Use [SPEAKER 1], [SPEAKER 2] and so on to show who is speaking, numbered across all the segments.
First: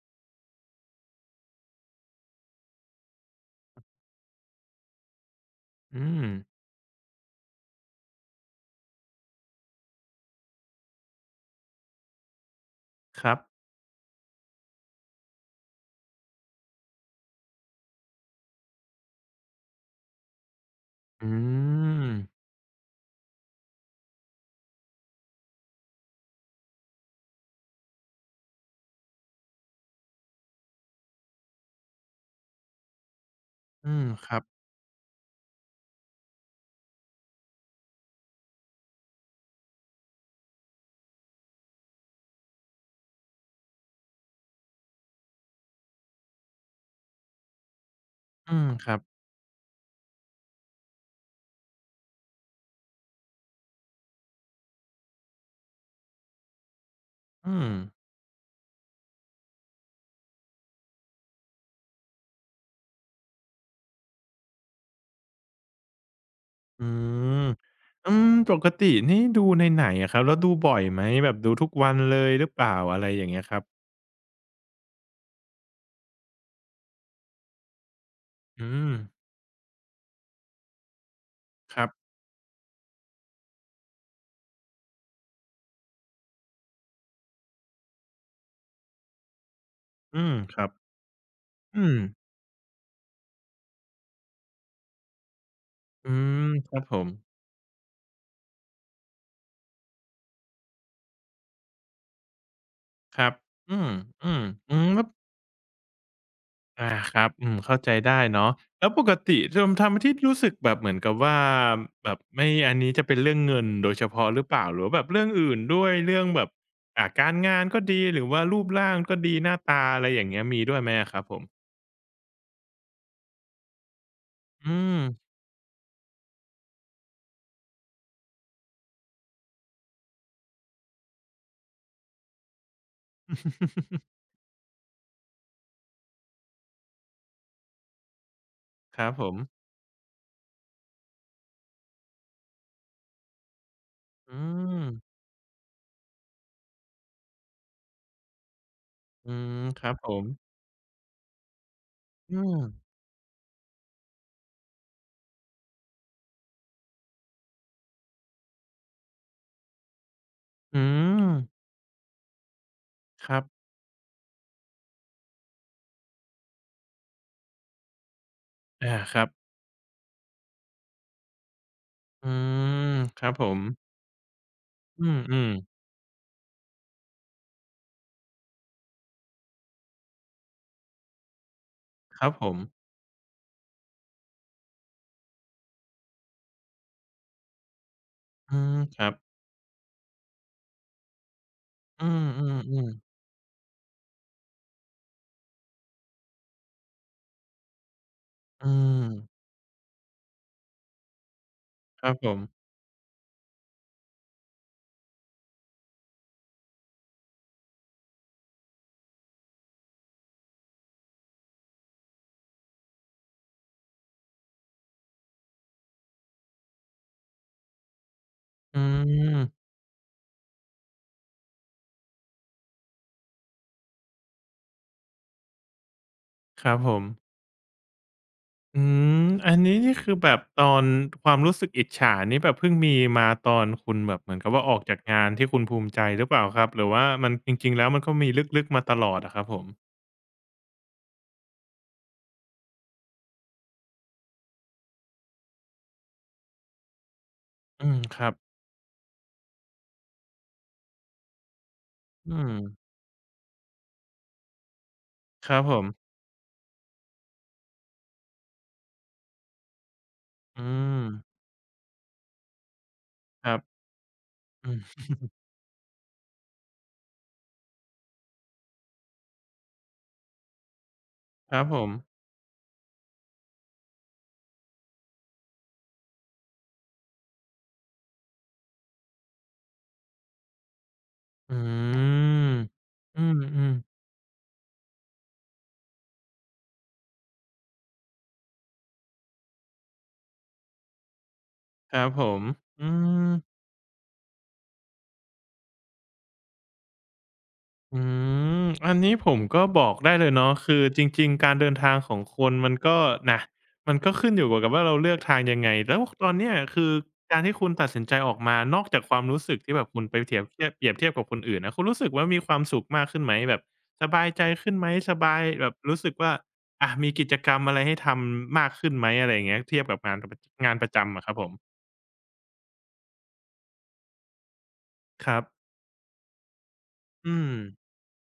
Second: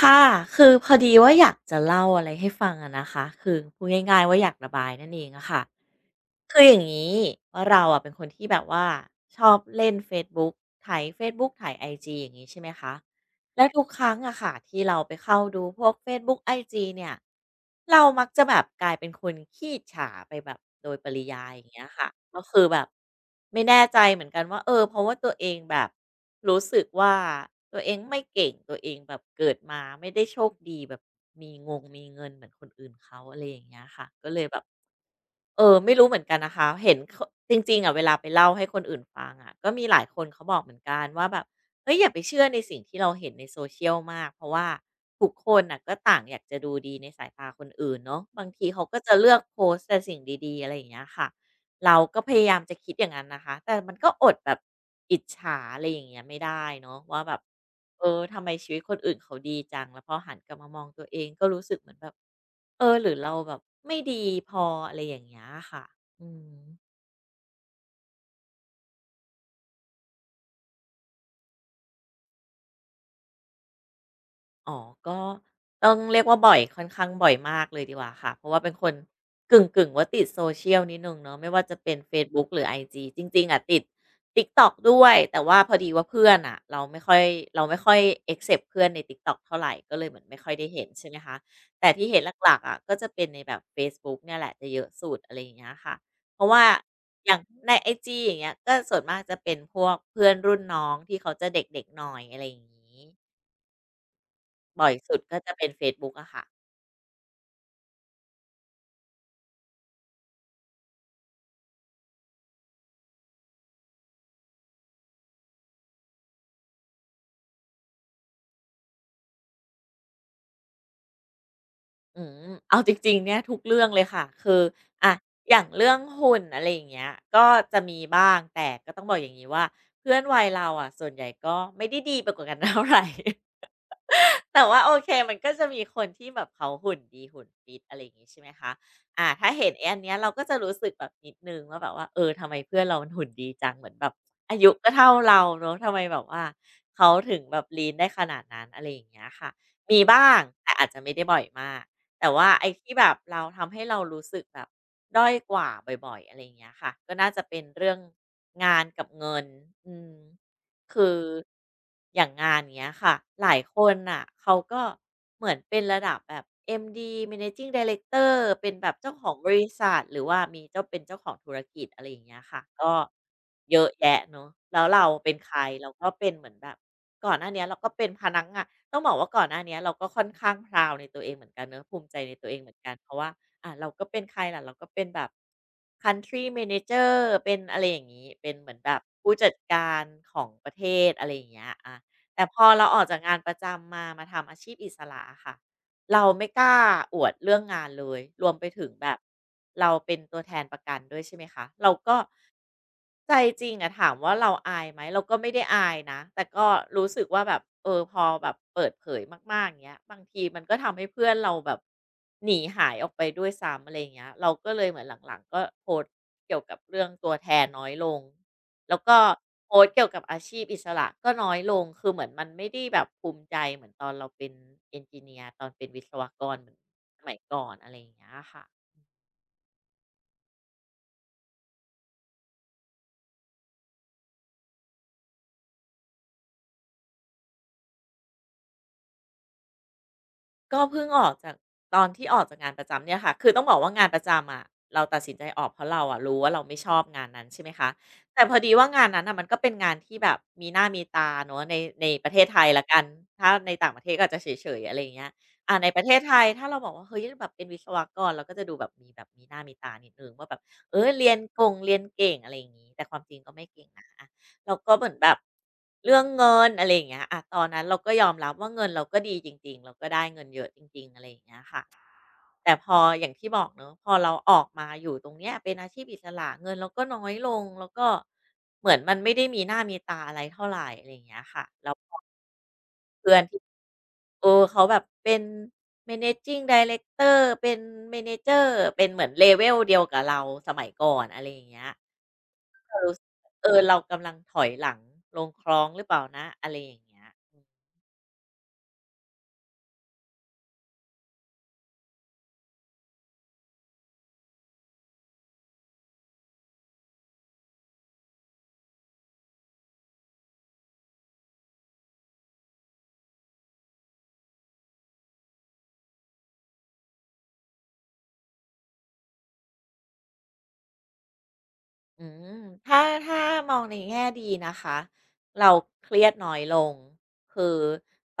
[SPEAKER 1] ค่ะคือพอดีว่าอยากจะเล่าอะไรให้ฟังอะนะคะคือพูดง่ายๆว่าอยากระบายนั่นเองอะค่ะ
[SPEAKER 2] อืม
[SPEAKER 1] คืออย่างนี้ว่าเราอะเป็นคนที่แบบว่าชอบเล่นเฟซบุ๊กไถเฟซบุ๊กไถายไอจีอย่างนี้ใช่ไหมคะ
[SPEAKER 2] ครับ
[SPEAKER 1] แล้วทุกครั้งอะค่ะที่เราไปเข้าดูพวกเฟซบุ๊กไอจีเนี่ยเรามักจะแบบกลายเป็นคนขี้ฉาไปแบบโดยปริ
[SPEAKER 2] อื
[SPEAKER 1] ยายอย่างเงี้ยค่ะ
[SPEAKER 2] ม
[SPEAKER 1] ก็คือแบบไม่แน่ใจเหมือนกันว่าเออเพราะว่าตัวเองแบบรู้สึกว่าตัวเองไม่เก่งตัวเองแบบเกิดมาไม่ได้โชคดีแบบมีงงมีเงินเหมือนคนอื่นเขาอะไรอย่างเงี้ย
[SPEAKER 2] อืม
[SPEAKER 1] ค่ะ
[SPEAKER 2] ค
[SPEAKER 1] ก็
[SPEAKER 2] รั
[SPEAKER 1] เล
[SPEAKER 2] บ
[SPEAKER 1] ยแบบ เออไม่รู้เหมือนกันนะคะเห็นเขาจริงๆอะเวลาไปเล่าให้คนอื่นฟังอะก็มีหลายคนเขาบอกเหมือนกันว่าแบบเฮ้ยอย่าไปเชื่อในสิ่งที่เราเห็นใน social มากเพราะว่าทุกคนน่ะก็ต่างอยากจะดูดีในสายตาคนอื่นเนาะบาง
[SPEAKER 2] อื
[SPEAKER 1] ที
[SPEAKER 2] ม
[SPEAKER 1] เขา
[SPEAKER 2] ครั
[SPEAKER 1] ก็
[SPEAKER 2] บ
[SPEAKER 1] จะเลือกโพสต์แต่สิ่งดีๆอะไรอย่างเงี้ยค่ะเราก็พยายามจะคิดอย่างนั้นนะคะแต่มันก็อดแบบอิจฉาอะไรอย่างเงี้ยไม่ได้เนาะว่าแบบ
[SPEAKER 2] อืม
[SPEAKER 1] เออทำไมชีวิตคนอื่นเขาดีจังแล้วพอหันกลับมามองตัวเองก็รู้สึกเหมือนแบบเออหรือเราแบบไม่ดีพออะไรอย่างเงี้ยค่ะอืม
[SPEAKER 2] อืมอืมปกตินี่ดูในไหนอะครับแล้วดูบ่อยไหมแบบดูทุกวันเลยหรือเปล่าอะไรอย่างเงี้ยครับ
[SPEAKER 1] อ๋อก็ต้องเรียกว่าบ่อยค่อนข้างบ่อยมากเลยดีกว่าค่ะ เพราะว่าเป็
[SPEAKER 2] อื
[SPEAKER 1] นค
[SPEAKER 2] ม
[SPEAKER 1] นกึ่งๆว่าติด social นิดหนึ่งเนาะไม่ว่าจะ
[SPEAKER 2] ครับ
[SPEAKER 1] เป็นเฟซบุ๊กหรือไอจีจริงๆอะติด TikTok ด้วย แต่ว่าพอดีว่าเพื่อนน่ะเราไม่ค่อย accept เพื่อนใน TikTok เท่าไรก็เลยเห
[SPEAKER 2] อื
[SPEAKER 1] มือน
[SPEAKER 2] ม
[SPEAKER 1] ไม่ค่อย
[SPEAKER 2] ครั
[SPEAKER 1] ได้
[SPEAKER 2] บ
[SPEAKER 1] เห็นใช่ไหมคะ
[SPEAKER 2] อื
[SPEAKER 1] แต่
[SPEAKER 2] ม
[SPEAKER 1] ที่เห็นหลักๆอะก็จะเป็นในแบบเฟซบุ๊กเนี่ยแหละจะเยอะสุดอะไรอย่างเงี้ยค่ะ
[SPEAKER 2] อื
[SPEAKER 1] เพ
[SPEAKER 2] ม
[SPEAKER 1] ราะว่า
[SPEAKER 2] ครับผม
[SPEAKER 1] อย่างในไอจีอย่างเงี้ยก็ส่วนมากจะเป็นพวกเพื่อนรุ่นน้องที่เขาจะเด็กๆหน่อยอะไรอย่างงี้
[SPEAKER 2] ครับอืมๆอื
[SPEAKER 1] บ่
[SPEAKER 2] ม
[SPEAKER 1] อย
[SPEAKER 2] แล้ว
[SPEAKER 1] สุดก็จะเป็นเฟซบุ๊กอะค่ะ
[SPEAKER 2] อาครับอืมเข้าใจได้เนาะแล้วปกติทำที่รู้สึกแบบเหมือนกับว่าแบบไม่อันนี้จะเป็นเรื่องเงินโดยเฉพาะหรือเปล่าหรือว่าแบบเรื่องอื่นด้วยเรื่องแบบการงานก็ดีหรือว่ารูปร่างก็ดีหน้าตาอะไรอย่างเงี้ยมีด้วยไหมอะครับผม
[SPEAKER 1] อืมเอาจริงๆเนี่ยทุกเรื่องเลยค่ะ คือ
[SPEAKER 2] อืม
[SPEAKER 1] อะอย่างเรื่องหุ่นอะไรอย่างเงี้ยก็จะมีบ้าง แต่ก็ต้องบอกอย่างงี้ว่าเพื่อนวัยเราอะส่วนใหญ่ก็ไม่ได้ดีไปกว่ากัน เท่าไร แต่ว่าโอเคมันก็จะมีคนที่แบบเขาหุ่นดีหุ่นฟิตอะไรอย่างงี้ใช่ไหมคะ
[SPEAKER 2] ครับผ
[SPEAKER 1] อ่า
[SPEAKER 2] ม
[SPEAKER 1] ถ้าเห็นไอ้อันเนี้ยเราก็จะรู้สึกแบบนิดนึงว่าแบบว่าเออทำไมเพื่อนเรามันหุ่นดีจังเหมือนแบบ
[SPEAKER 2] อื
[SPEAKER 1] อายุ
[SPEAKER 2] ม
[SPEAKER 1] ก็เท่าเราเนอะทำไมแบบว่าเขาถึงแบบลีนได้ขนาดนั้นอะไรอย่างเงี้ย
[SPEAKER 2] อื
[SPEAKER 1] ค่ะ
[SPEAKER 2] มครับ
[SPEAKER 1] มี
[SPEAKER 2] ผม
[SPEAKER 1] บ้างแต่อาจจะไม่ได้บ่อยมากแต่
[SPEAKER 2] อื
[SPEAKER 1] ว่า
[SPEAKER 2] ม
[SPEAKER 1] ไอ้ที่แบบเราทำให้เรารู้สึกแบบด้อยกว่าบ่อยๆอะไรอย่างเงี้ยค่ะก็น่าจะเป็นเรื่องงานกับเงินอืม
[SPEAKER 2] อื
[SPEAKER 1] คือ
[SPEAKER 2] ม
[SPEAKER 1] อย่างงานเนี้ยค่ะ
[SPEAKER 2] ครั
[SPEAKER 1] หลาย
[SPEAKER 2] บ
[SPEAKER 1] คนน่ะเขาก็เหมือนเป็นระดับแบบ MD Managing Director เป็นแบ
[SPEAKER 2] อา
[SPEAKER 1] บเจ้า
[SPEAKER 2] ค
[SPEAKER 1] ข
[SPEAKER 2] รั
[SPEAKER 1] องบ
[SPEAKER 2] บ
[SPEAKER 1] ริษัทหรือว่ามีเจ้าเป็นเจ้าของธุรกิจอะไรอย่าง
[SPEAKER 2] อื
[SPEAKER 1] เงี้ยค่ะ
[SPEAKER 2] ม
[SPEAKER 1] ก็
[SPEAKER 2] ครับผม
[SPEAKER 1] เยอะแยะเนาะแล้วเรา
[SPEAKER 2] อื
[SPEAKER 1] เป็นใค
[SPEAKER 2] ม
[SPEAKER 1] รเราก็เป็นเหมือนแบบก่อนหน้าเนี้ยเราก็เป็นพนักงานต้องบอกว่าก่อนหน้าเนี้ยเราก็ค่อนข้าง proud ในตัวเองเหมือนกันเนาะภูมิใจ
[SPEAKER 2] ๆครั
[SPEAKER 1] ใน
[SPEAKER 2] บผ
[SPEAKER 1] ตัวเอ
[SPEAKER 2] ม
[SPEAKER 1] งเหมือนกันเพราะว่า อ่ะเราก็เป็นใครล่ะเราก็เป็นแบบ Country Manager เป็นอะไรอย่างนี้เป็
[SPEAKER 2] อื
[SPEAKER 1] นเหมือ
[SPEAKER 2] ม
[SPEAKER 1] นแบ
[SPEAKER 2] ค
[SPEAKER 1] บ
[SPEAKER 2] รับ
[SPEAKER 1] ผู้จัดการของประเทศอะไรอย่างเงี้ยอะ
[SPEAKER 2] อื
[SPEAKER 1] แต่พอเรา
[SPEAKER 2] ม
[SPEAKER 1] อ
[SPEAKER 2] ๆ
[SPEAKER 1] อกจาก
[SPEAKER 2] ๆ
[SPEAKER 1] งานประจำมามาทำอาชีพอิสระอะค่ะ เราไม่กล้าอวดเรื่องงานเลยรวมไป
[SPEAKER 2] อื
[SPEAKER 1] ถึง
[SPEAKER 2] ม
[SPEAKER 1] แบบเราเป็นตัวแทนประกันด้วยใช่ไหมคะเรา
[SPEAKER 2] ครับ
[SPEAKER 1] ก็
[SPEAKER 2] ผม
[SPEAKER 1] ใจจริงอะถามว่าเราอายไหมเราก็ไม่ได้อายนะแต่ก็รู้สึกว่าแบบเออพอแบบเปิดเผยมากๆอย่างเงี้ยบางทีมันก็ทำให้เพื่อนเราแบบหนีหายออกไปด้วยซ้ำอะไรเงี้ยเราก็เลยเหมือนหลังๆก็โพสต์เกี่ยวกับเรื่องตัวแทนน้อยลง
[SPEAKER 2] อื
[SPEAKER 1] แล้วก็โพ
[SPEAKER 2] ม
[SPEAKER 1] สต์เกี่ยวกับอาชีพอิสระก็น้อยลงคือเหมือนมันไม่ได้แบบภูมิใจเหมือนตอนเราเป็นเอนจิเนียร์ตอนเป็นวิศวกร
[SPEAKER 2] ค
[SPEAKER 1] เหมื
[SPEAKER 2] รั
[SPEAKER 1] อน
[SPEAKER 2] บผม
[SPEAKER 1] สมัยก่อนอะไรอย่างเงี้ยค่ะ
[SPEAKER 2] อืมอันนี้นี่คือแบบตอนความรู้สึกอิจฉานี่แบบเพิ่งมีมาตอนคุณแบบเหมือนกับว่าออกจากงานที่คุณภูมิใจหรือเปล่าครับหรือว่ามันจริงๆแล้วมันก็มีลึกๆมาตลอดอะครับผม
[SPEAKER 1] ก็เพิ่งออกจากตอนที่ออกจากงานประจำเนี่ยค่ะคือต้องบอกว่างานประจำอะเราตัดสินใจออกเพราะเราอะรู้ว่าเราไม่ชอบงานนั้นใช่ไหม
[SPEAKER 2] อื
[SPEAKER 1] คะ
[SPEAKER 2] มครับ
[SPEAKER 1] แต่พอดีว่างานนั้นอ่ะมันก็เป็นงานที่แบบมีหน้ามีตาเนอะในในป
[SPEAKER 2] อื
[SPEAKER 1] ระเทศ
[SPEAKER 2] ม
[SPEAKER 1] ไทยละกันถ้าในต่างประเทศก็อาจจะเฉยๆอะไรอย่างเงี้ย
[SPEAKER 2] ครับผ
[SPEAKER 1] อ่า
[SPEAKER 2] ม
[SPEAKER 1] ในประเทศไทยถ้าเราบอกว่าเฮ้ยแบบเป็นวิศวกรเราก็จะดูแบบมีหน้ามีตานิดหนึ่งว่าแบบ
[SPEAKER 2] อื
[SPEAKER 1] เอ
[SPEAKER 2] ม
[SPEAKER 1] อเรียนกงเรียนเก่งอะไรอย่างงี้แต่ความจริง
[SPEAKER 2] ค
[SPEAKER 1] ก็
[SPEAKER 2] รั
[SPEAKER 1] ไม่
[SPEAKER 2] บ
[SPEAKER 1] เก่งนะ
[SPEAKER 2] อื
[SPEAKER 1] แล้วก็
[SPEAKER 2] ม
[SPEAKER 1] เหมือนแบบเรื่องเงินอะไรอย่างเงี้ยอะตอนนั้นเราก็ยอมรับว่าเงินเราก็ดีจริงๆเราก็ได้เงินเยอะจริงๆอะไรอย่าง
[SPEAKER 2] ค
[SPEAKER 1] เงี้ย
[SPEAKER 2] รับผ
[SPEAKER 1] ค่ะ
[SPEAKER 2] ม
[SPEAKER 1] แต่พออย่างที่บอกเนอะพอเราออกมาอยู่ตรงเนี้ยเป็นอาชีพอิสระเงินเราก็น้อยลงแล้วก็เหมือนมันไม่ได้มีหน้ามีตาอะไรเท่าไหรอะไรอย่างเงี้ย
[SPEAKER 2] อื
[SPEAKER 1] ค่ะแล้ว
[SPEAKER 2] มอื
[SPEAKER 1] เพื่อนที่
[SPEAKER 2] มๆ
[SPEAKER 1] เออเขาแบบเป็น managing director เป็น manager เป็นเหมือน l ลเวลเดียวกับเราสมัยก่อนอะไรอย่างเงี้ย
[SPEAKER 2] ครับผมอื
[SPEAKER 1] เรารู้สึก
[SPEAKER 2] ม
[SPEAKER 1] เออ เรากำลังถอยหลังลงคลองหรือเปล่านะอะไรอย่างเงี้ย
[SPEAKER 2] อืมอันนี้ผมก็บอกได้เลยเนาะคือจริงๆการเดินทางของคนมันก็นะมันก็ขึ้นอยู่กับว่าเราเลือกทางยังไงแล้วตอนเนี้ยคือการที่คุณตัดสินใจออกมานอกจากความรู้สึกที่แบบคุณไปเทียบเปรียบเทียบกับคนอื่นนะคุณรู้สึกว่ามีความสุขมากขึ้นไหมแบบสบายใจขึ้นไหมสบายแบบรู้สึกว่าอะมีกิจกรรมอะไรให้ทำมากขึ้นไหมอะไรอย่างเงี้ยเทียบกับงานประจำอะครับผม
[SPEAKER 1] อืมถ้าถ้ามองในแง่ดีนะคะ
[SPEAKER 2] ครั
[SPEAKER 1] เรา
[SPEAKER 2] บ
[SPEAKER 1] เครียดน้อยลง
[SPEAKER 2] อืม
[SPEAKER 1] คือ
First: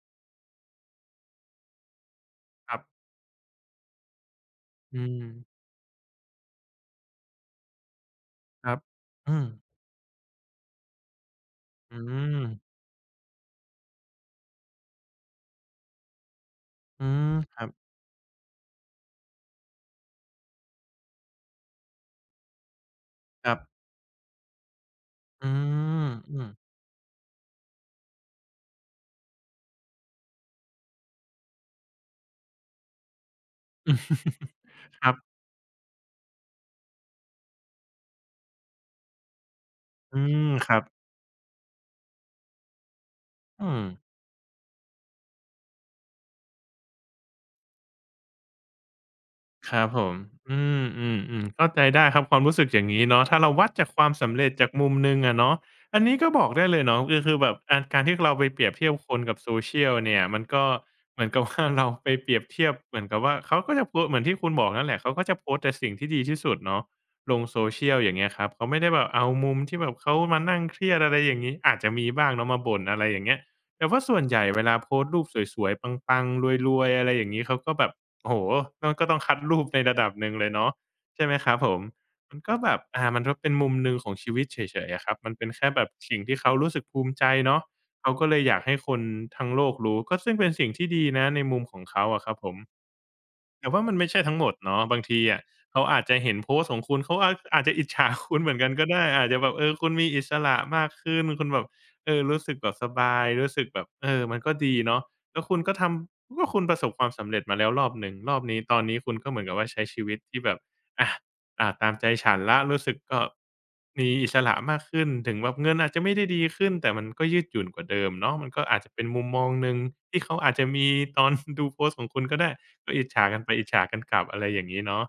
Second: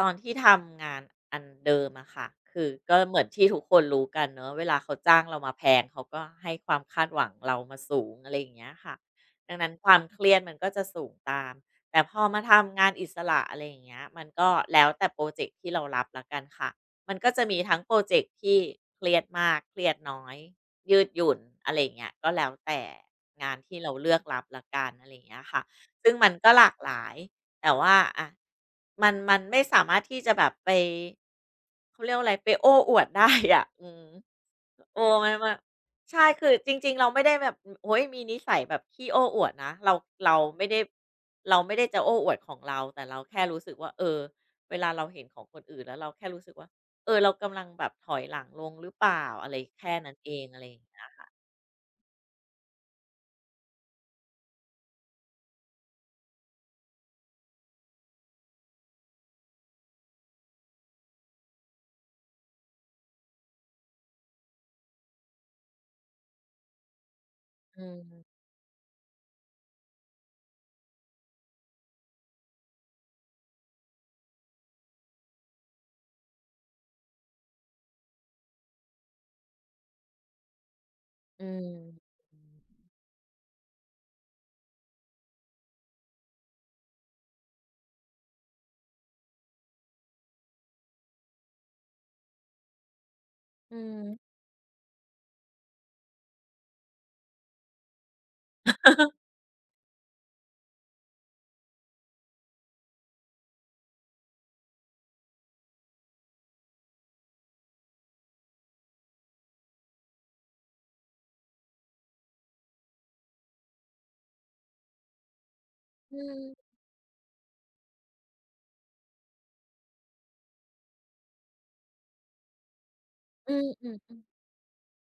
[SPEAKER 1] ตอนที่ทำงานอันเดิมอะค่ะคือ
[SPEAKER 2] ครั
[SPEAKER 1] ก็
[SPEAKER 2] บ
[SPEAKER 1] เหมือนที่ทุกคนรู้กันเนอะเวลาเขา
[SPEAKER 2] อื
[SPEAKER 1] จ้าง
[SPEAKER 2] ม
[SPEAKER 1] เรามาแพงเขาก็ให้ความคาดหวังเรามาสูงอะไรอย่าง
[SPEAKER 2] ค
[SPEAKER 1] เงี้ย
[SPEAKER 2] รับ
[SPEAKER 1] ค่ะ
[SPEAKER 2] อืม
[SPEAKER 1] ดังนั้นความเครียดมันก็จะสูงตาม
[SPEAKER 2] อื
[SPEAKER 1] แต่พอ
[SPEAKER 2] ม
[SPEAKER 1] มาทำงานอิสระอะไรอย่างเงี้ยมันก็แล้วแต่โปรเจกต์ที่เรารับละกันค่ะ
[SPEAKER 2] อื
[SPEAKER 1] มันก็
[SPEAKER 2] ม
[SPEAKER 1] จะ
[SPEAKER 2] ค
[SPEAKER 1] มี
[SPEAKER 2] รับ
[SPEAKER 1] ทั้งโปรเจกต์ที่เครียดมากเครียดน้อย ยืดหยุ่นอะไรอย่างเงี้ยก็แล้วแต่
[SPEAKER 2] ค
[SPEAKER 1] งา
[SPEAKER 2] รั
[SPEAKER 1] นที่
[SPEAKER 2] บ
[SPEAKER 1] เราเลือกรับละกันอะไรอย่างเงี้ย
[SPEAKER 2] อื
[SPEAKER 1] ค่ะ
[SPEAKER 2] ม
[SPEAKER 1] ซึ่งมัน
[SPEAKER 2] อืม
[SPEAKER 1] ก็หลากหลายแต่ว่าอะมันไม่สามารถที่จะแบบไปเขาเรียกว่าอะไรไปโอ้อวดได้อะอืม เอ
[SPEAKER 2] ครั
[SPEAKER 1] อ
[SPEAKER 2] บ
[SPEAKER 1] มันใช่คือจริงๆเราไม่ได้แบบโอ้โฮมีนิสัยแบบขี้โอ้อวดนะเรา
[SPEAKER 2] อื
[SPEAKER 1] เรา
[SPEAKER 2] ม
[SPEAKER 1] ไม่
[SPEAKER 2] ครั
[SPEAKER 1] ได้
[SPEAKER 2] บ
[SPEAKER 1] เราไม่ได้จะโอ้อวดของเราแต่เราแค่รู้
[SPEAKER 2] อื
[SPEAKER 1] สึก
[SPEAKER 2] ม
[SPEAKER 1] ว่าเออเวลาเราเห็นของคนอื่นแล้วเราแค่รู้สึกว่า เออเรากำลังแบบถอยหลังลงหรือเปล่าอะไร
[SPEAKER 2] ครับ
[SPEAKER 1] แค่
[SPEAKER 2] ผ
[SPEAKER 1] นั้
[SPEAKER 2] ม
[SPEAKER 1] นเองอะ
[SPEAKER 2] อื
[SPEAKER 1] ไรอย่า
[SPEAKER 2] ม
[SPEAKER 1] งเงี้
[SPEAKER 2] อืม
[SPEAKER 1] ย
[SPEAKER 2] อืมเข้าใจได้ครับความรู้สึกอย่างงี้เนาะถ้าเราวัดจากความสำเร็จจากมุมหนึ่งอะเนาะอันนี้ก็บอกได้เลยเนาะก็คือแบบอาการที่เราไปเปรียบเทียบคนกับ social เนี่ยมันก็เหมือนกับว่าเราไปเปรียบเทียบเหมือนกับว่าเขาก็จะโพสต์เหมือนที่คุณบอกนั่นแหละเขาก็จะโพสต์แต่สิ่งที่ดีที่สุดเนาะลง
[SPEAKER 1] อื
[SPEAKER 2] social
[SPEAKER 1] ม
[SPEAKER 2] อย่างเงี้ยครับเขาไม่ได้แบบเอามุมที่แบบเขามานั่งเครียดอะไรอย่างงี้อาจจะมีบ้างเนาะมาบ่นอะไรอย่างเงี้ยแต่ว่าส่วนใหญ่เวลาโพสต์รูปสวยๆปังๆรวยๆอะไรอย่างงี้เขาก็แบบ โอ้โฮก็ต้องคัดรูปในระดับหนึ่งเลยเนาะใช่ไหม
[SPEAKER 1] อื
[SPEAKER 2] ครับผม
[SPEAKER 1] ม
[SPEAKER 2] มันก็แบบอ่ามันก็เป็นมุมหนึ่งของชีวิตเฉยๆอะครับมันเป็นแค่แบบสิ่งที่เขารู้สึกภูมิใจเนาะเขาก็เลยอยากให้คนทั้งโลกรู้ก็ซึ่งเป็นสิ่งที่ดีนะในมุมของเขาอะครับผม แต่
[SPEAKER 1] อื
[SPEAKER 2] ว่ามันไม่ใช่ทั้ง
[SPEAKER 1] ม
[SPEAKER 2] หมดเนาะบางทีอะเขาอาจจะเห็นโพสต์ของคุณเขาอาจจะอิจฉาคุณเหมือนกันก็ได้อาจจะแบบเออคุณมีอิสระมากขึ้นคุณแบบเออรู้สึกแบบสบายรู้สึกแบบเออมันก็ดีเนาะแล้วคุณก็ทำก็คุณประสบความสำเร็จมาแล้วรอบหนึ่งรอบนี้ตอนนี้คุณก็เหมือนกับว่าใช้ชีวิตที่แบบอา อ่าตามใจฉันแล้วรู้สึกก็มีอิสระมากขึ้นถึงแบบเงินอาจจะไม่
[SPEAKER 1] อื
[SPEAKER 2] ได้ดีขึ้
[SPEAKER 1] ม
[SPEAKER 2] นแต่มันก็ยืดหยุ่นกว่าเดิมเนาะมันก็อาจจะเป็นมุมมองหนึ่งที่เขาอาจจะมีตอน ดูโพสต์ของคุณก็ได้ก็อิจฉากันไป
[SPEAKER 1] อื
[SPEAKER 2] อิ
[SPEAKER 1] ม
[SPEAKER 2] จฉา
[SPEAKER 1] อ
[SPEAKER 2] กันก
[SPEAKER 1] อ
[SPEAKER 2] ลับ
[SPEAKER 1] ๆๆ
[SPEAKER 2] อะไรอย่างงี้เนาะ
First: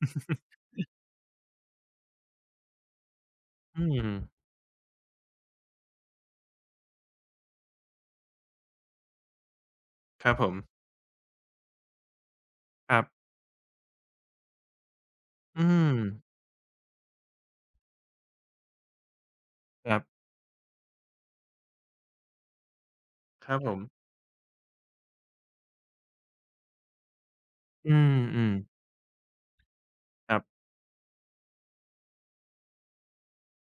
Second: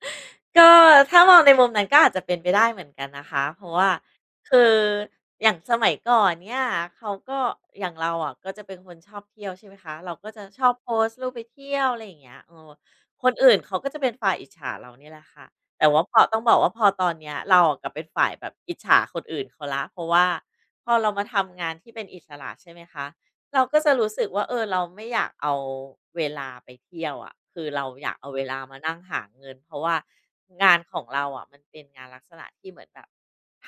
[SPEAKER 1] ก็ถ้ามองในมุมนั้นก็อาจจะเป็นไปได้เหมือนกันนะคะเพราะ
[SPEAKER 2] อื
[SPEAKER 1] ว่า
[SPEAKER 2] ม
[SPEAKER 1] คืออย่างสมัยก่อนเนี่ยเขาก็อย่างเราอ่ะก็จะเป็นคนชอบเที่ยวใช่ไหมคะเรา
[SPEAKER 2] ค
[SPEAKER 1] ก็
[SPEAKER 2] รับ
[SPEAKER 1] จะ
[SPEAKER 2] ผม
[SPEAKER 1] ชอบโพสต์รูปไปเที่ยวอะไรอย่างเงี้ยเออ
[SPEAKER 2] ครับ
[SPEAKER 1] คนอื่นเขาก็จะเป็นฝ่ายอิจฉาเราเนี่ยแหละค่ะ
[SPEAKER 2] อื
[SPEAKER 1] แต่
[SPEAKER 2] ม
[SPEAKER 1] ว่าพอต้องบอกว่าพอตอนเนี้ยเราอะกลับเป็นฝ่ายแบบอิจฉาคนอื่นเขาละ
[SPEAKER 2] ค
[SPEAKER 1] เพ
[SPEAKER 2] รั
[SPEAKER 1] ราะ
[SPEAKER 2] บ
[SPEAKER 1] ว่าพอเรามาทำงานที่เป็นอิสระใช่ไหมคะ
[SPEAKER 2] ครับ
[SPEAKER 1] เรา
[SPEAKER 2] ผ
[SPEAKER 1] ก็
[SPEAKER 2] ม
[SPEAKER 1] จะรู้สึกว่าเออเราไม่อยากเอาเวลาไปเที่ยวอะคือเรา
[SPEAKER 2] อื
[SPEAKER 1] อยากเอาเว
[SPEAKER 2] ม
[SPEAKER 1] ลามา
[SPEAKER 2] ๆ
[SPEAKER 1] นั่งหาเงินเพราะว่า
[SPEAKER 2] ครับ
[SPEAKER 1] งานของเราอะมันเป็นงานลักษณะที่เหมือนแบบ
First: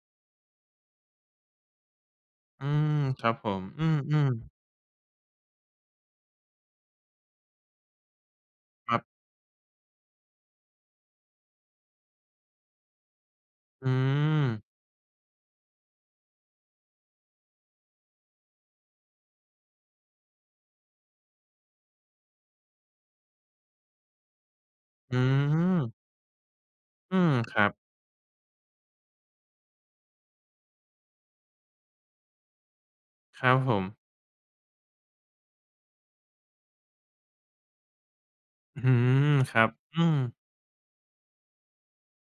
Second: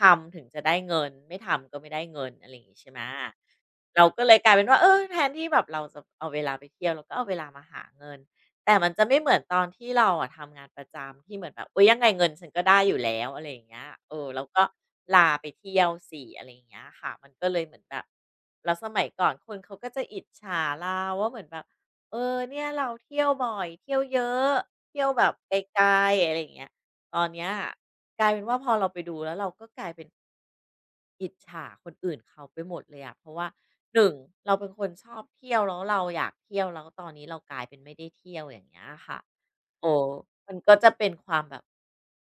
[SPEAKER 1] ทำถึงจะได้เงินไม่ทำก็ไม่ได้เงินอะไรอย่า
[SPEAKER 2] อื
[SPEAKER 1] งงี้ใช่
[SPEAKER 2] ม
[SPEAKER 1] ไหม
[SPEAKER 2] ครับผมอื
[SPEAKER 1] เราก็
[SPEAKER 2] ม
[SPEAKER 1] เลยกลายเป็นว่าเออแทนที่แบบเราจะเอาเวลาไปเที่ยวเราก็เอาเวลามาหาเงิน แต่
[SPEAKER 2] ๆ
[SPEAKER 1] มั
[SPEAKER 2] ค
[SPEAKER 1] น
[SPEAKER 2] รับ
[SPEAKER 1] จะไม่เหมือนตอนที่เราอะทำงานประจำที่เหมือนแบบอุ๊ยยังไงเงินฉันก็ได้อยู่แล้วอะไรอย่างเงี้ย
[SPEAKER 2] อื
[SPEAKER 1] เออแลรา
[SPEAKER 2] ม
[SPEAKER 1] ก็ลาไปเที่ยวสิอะไรอย่างเงี้ยค่ะมันก็เลยเหมือนแบบแล้วสมัยก่อนคนเขาก็จะอิจฉาเราว่าเหมือนแบบเออเนี่ยเราเที่ยวบ่อยเที่ยวเยอะเที่ยว
[SPEAKER 2] อื
[SPEAKER 1] แบบไก
[SPEAKER 2] ม
[SPEAKER 1] ลๆอะไรอย่างเงี้ยต
[SPEAKER 2] อื
[SPEAKER 1] อน
[SPEAKER 2] ม
[SPEAKER 1] เนี้ย
[SPEAKER 2] ครับ
[SPEAKER 1] กลายเป็นว่าพอเราไปดูแล้วเราก็กลายเป็นอิจฉาคนอื่นเขาไปหมดเลยอะเพราะ
[SPEAKER 2] ค
[SPEAKER 1] ว่า
[SPEAKER 2] รับผม
[SPEAKER 1] หนึ่งเราเป็นคนชอบเที่ยวแล้วเราอยากเที่ยวแล้วตอนนี้เรากลายเป็นไม่ได้เที่ยวอย่าง
[SPEAKER 2] อื
[SPEAKER 1] เงี้ยค่ะ
[SPEAKER 2] มครับ
[SPEAKER 1] โอ้
[SPEAKER 2] อืม
[SPEAKER 1] มันก็จะเป็นความแบบ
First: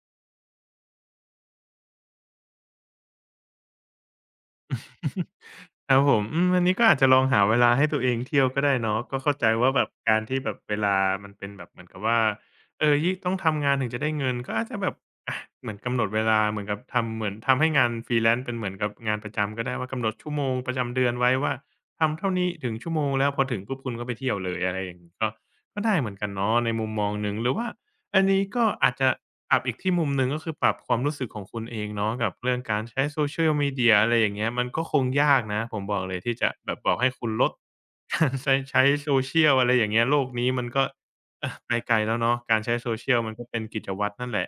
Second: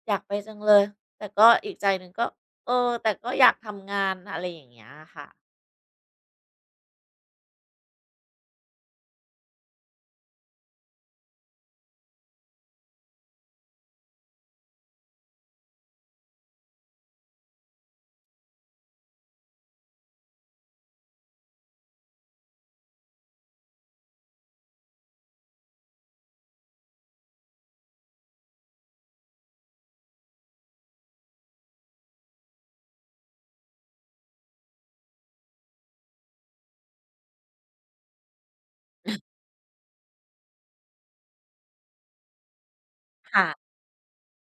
[SPEAKER 1] อยากไปจังเลยแต่ก็อีกใจหนึ่งก็เออแต่ก็อยากทำงานอะไรอย่างเงี้ยค่ะ
[SPEAKER 2] ครับผมอืมอันนี้ก็อาจจะลองหาเวลาให้ตัวเองเที่ยวก็ได้เนาะก็เข้าใจว่าแบบการที่แบบเวลามันเป็นแบบเหมือนกับว่าเออยิ่งต้องทำงานถึงจะได้เงินก็อาจจะแบบอะเหมือนกำหนดเวลาเหมือนกับทำเหมือนทำให้งาน freelance เป็นเหมือนกับงานประจำก็ได้ว่ากำหนดชั่วโมงประจำเดือนไว้ว่าทำเท่านี้ถึงชั่วโมงแล้วพอถึงปุ๊บคุณก็ไปเที่ยวเลยอะไรอย่างงี้ก็ได้เหมือนกันเนาะในมุมมองหนึ่งหรือว่า อันนี้ก็อาจจะปรับอีกที่มุมหนึ่งก็คือปรับความรู้สึกของคุณเองเนาะกับเรื่องการใช้ Social Media อะไรอย่างเงี้ยมันก็คงยากนะผมบอกเลยที่จะแบบบอกให้คุณลด การใช้ Social อะไรอย่างเงี้ยโลกนี้มันก็ ไปไกลแล้วเนาะการใช้ Social มันก็
[SPEAKER 1] ค่ะ
[SPEAKER 2] เป็นกิจวัตรนั่นแหละ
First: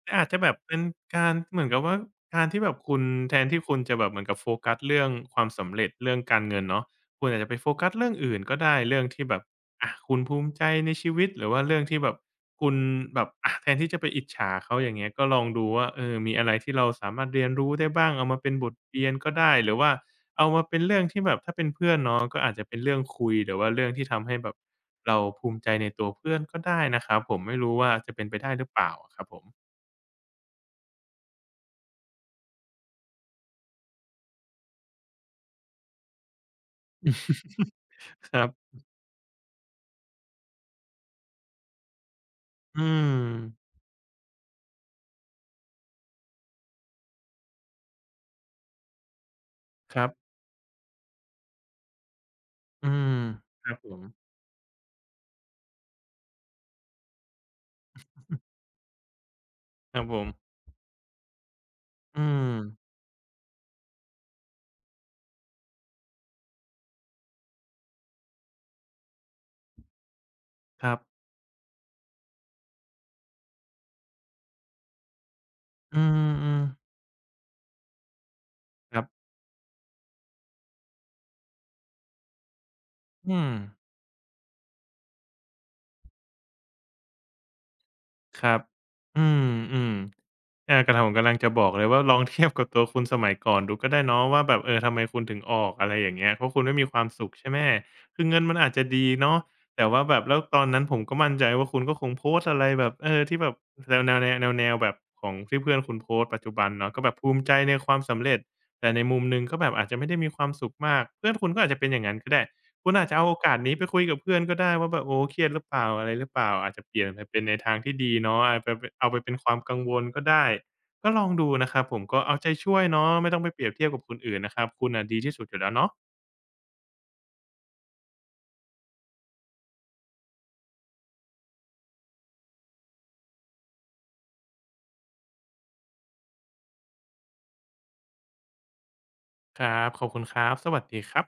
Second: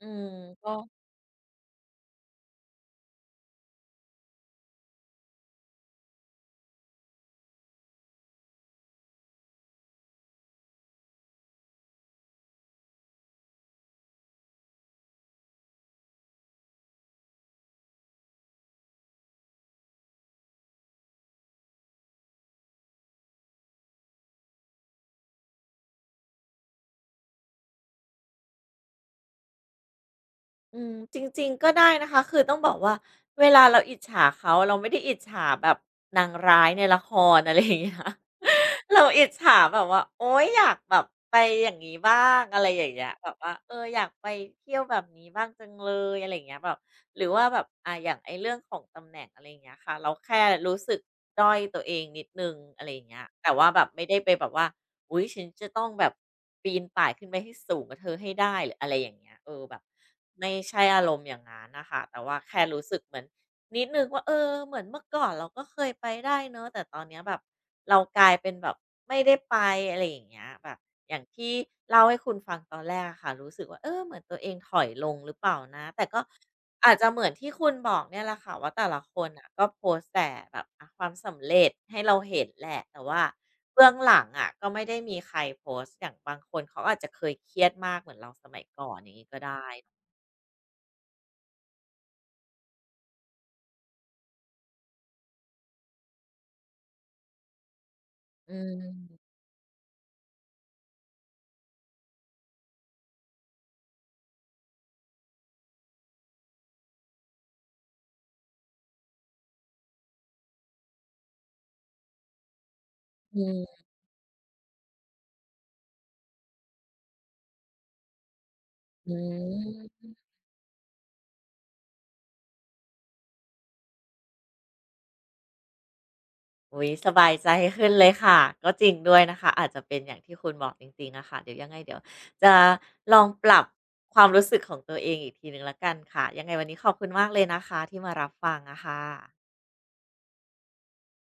[SPEAKER 1] อื
[SPEAKER 2] อา
[SPEAKER 1] ม
[SPEAKER 2] จจะแบบ
[SPEAKER 1] ก็
[SPEAKER 2] เป็นการเหมือนกับว่าการที่แบบคุณแทนที่คุณจะแบบเหมือนกับโฟกัสเรื่องความสำเร็จเรื่องการเงินเนาะคุณอาจจะไปโฟกัสเรื่องอื่นก็ได้เรื่องที่แบบอะคุณภูมิใจในชีวิตหรือว่าเรื่องที่แบบคุณแบบอะแทนที่จะไปอิจฉาเขาอย่างเงี้ยก็ลองดูว่ามีอะไรที่เราสามารถเรียนรู้ได้บ้างเอามาเป็นบทเรียนก็ได้หรือว่าเอามาเป็นเรื่องที่แบบถ้าเป็นเพื่อนเนาะก็อาจจะเป็นเรื่องคุยหรือว่าเรื่องที่ทำให้แบบเราภูมิใจในตัวเพื่อนก็ได้นะครับผมไม่รู้ว่าจะเป็นไปได้หรือเปล่าอะครับผม
[SPEAKER 1] อืมจริงๆก็ได้นะคะคือต้องบอกว่าเวลาเราอิจฉาเขาเราไม่ได้อิจฉาแบบนางร้ายในละครอะไรอ ย่างเงี้ย
[SPEAKER 2] ครับ
[SPEAKER 1] เราอิจฉาแบบว่าโอ๊ยอยากแบบไปอย่างนี้บ้างอะไร
[SPEAKER 2] อื
[SPEAKER 1] อย่างเงี้
[SPEAKER 2] ม
[SPEAKER 1] ยแบบว่าเอออยากไปเที่ยวแบบนี้บ้างจังเลยอะไรอย่างเงี้ยแบบ หรือว่าแบบอ่ะอย่างไอ้เรื่องของตำแหน่งอะไรอย่างเงี้ยค่ะ
[SPEAKER 2] ครั
[SPEAKER 1] เรา
[SPEAKER 2] บ
[SPEAKER 1] แค่รู้สึกด้อยตัวเองนิดนึงอะ
[SPEAKER 2] อื
[SPEAKER 1] ไรอย่าง
[SPEAKER 2] ม
[SPEAKER 1] เงี้ยแต่
[SPEAKER 2] ค
[SPEAKER 1] ว่า
[SPEAKER 2] รับ
[SPEAKER 1] แบ
[SPEAKER 2] ผ
[SPEAKER 1] บ
[SPEAKER 2] ม
[SPEAKER 1] ไม่ได้ไปแบบว่าอุ้ยฉันจะต้องแบบปีนป่ายขึ้นไปให้สูงกว่าเธอให้ได้หรืออะไรอย่างเงี้ยเออแบบ
[SPEAKER 2] ครับผม
[SPEAKER 1] ไม่ใช่อารมณ์อย่างงั้นนะคะแต่
[SPEAKER 2] อื
[SPEAKER 1] ว่า
[SPEAKER 2] ม
[SPEAKER 1] แค่รู้สึกเหมือน นิดหนึ่งว่าเออเหมือนเมื่อก่อนเราก็เคยไปได้เนอะแต่ตอนเนี้ยแบบเรากลายเป็นแบบไม่ได้ไปอะไรอย่างเงี้ยแบบ
[SPEAKER 2] ครับ
[SPEAKER 1] อย่างที่เล่าให้คุณฟังตอนแรกอะค่ะรู้สึกว่าเออเหมือนตัวเองถอยลงหรือเปล่านะ
[SPEAKER 2] อื
[SPEAKER 1] แต่ก็
[SPEAKER 2] มๆ
[SPEAKER 1] อาจจะเหมือนที่คุณบอกเนี่ยแหละค่ะว่าแต่
[SPEAKER 2] ค
[SPEAKER 1] ละ
[SPEAKER 2] รับ
[SPEAKER 1] คนอ่ะก็โพสต์แต่แบบอะความสำเร็จให้เราเห็นแหละแต่ว่า
[SPEAKER 2] อืม
[SPEAKER 1] เบื้องหลังอะก็ไม่ได้มีใครโพสต์อย่างบางคนเขาอาจจะเคยเครียดมากเหมือนเรา
[SPEAKER 2] ค
[SPEAKER 1] ส
[SPEAKER 2] รั
[SPEAKER 1] มั
[SPEAKER 2] บ
[SPEAKER 1] ยก่อนอย่าง
[SPEAKER 2] อ
[SPEAKER 1] นี้ก็ได้
[SPEAKER 2] ืมๆ อากระทำผมกำลังจะบอกเลยว่าลองเทียบกับตัวคุณสมัยก่อนดูก็ได้เนาะว่าแบบทำไมคุณถึงออกอะไรอย่างเงี้ยเพราะคุณไม่มีความสุขใช่ไหมคือเงิน
[SPEAKER 1] อื
[SPEAKER 2] มันอาจจะดี
[SPEAKER 1] ม
[SPEAKER 2] เนาะแต่ว่าแบบแล้วตอนนั้นผมก็มั่นใจว่าคุณก็คงโพสต์อะไรแบบที่แบบแนวแบบของที่เพื่อนคุณโพสต์ปัจจุบันเนาะก็แบบภูมิใจในความสำเร็จแต่ในมุมหนึ่งก็แบบอาจจะไม่ได้มีความสุขมากเพื่อนคุณก็อาจจะเป็นอย่างนั้นก็ได้ คุณอาจจะเอาโอ
[SPEAKER 1] อื
[SPEAKER 2] กาสนี้
[SPEAKER 1] ม
[SPEAKER 2] ไปคุยกับเพื่อนก็ได้ว่าแบบโอ้เครียดหรือเปล่าอะไรหรือเปล่าอาจจะเปลี่ยนไปเป็นในทางที่ดีเนาะอาจไปปเอา
[SPEAKER 1] อ
[SPEAKER 2] ไปเป็นความกังวล
[SPEAKER 1] ม
[SPEAKER 2] ก็ได้ก็ลองดูนะครับผมก็เอาใจช่วยเนาะไม่ต้องไปเปรียบเทียบกับคนอื่นนะครับคุณน่ะดีที่สุดอยู่แล้วเนาะ
[SPEAKER 1] อุ๊ยสบายใจขึ้นเลยค่ะก็จริงด้วยนะคะอาจจะเป็นอย่างที่คุณบอกจริงๆอะค่ะเดี๋ยวยังไงเดี๋ยวจะลองปรับความรู้สึกของตัวเองอีกทีหนึ่งแล้วกันค่ะยังไงวันนี้ขอบคุณมากเลยนะคะที่มารับฟังอะค่ะ
[SPEAKER 2] ครับขอบคุณครับสวัสดีครับ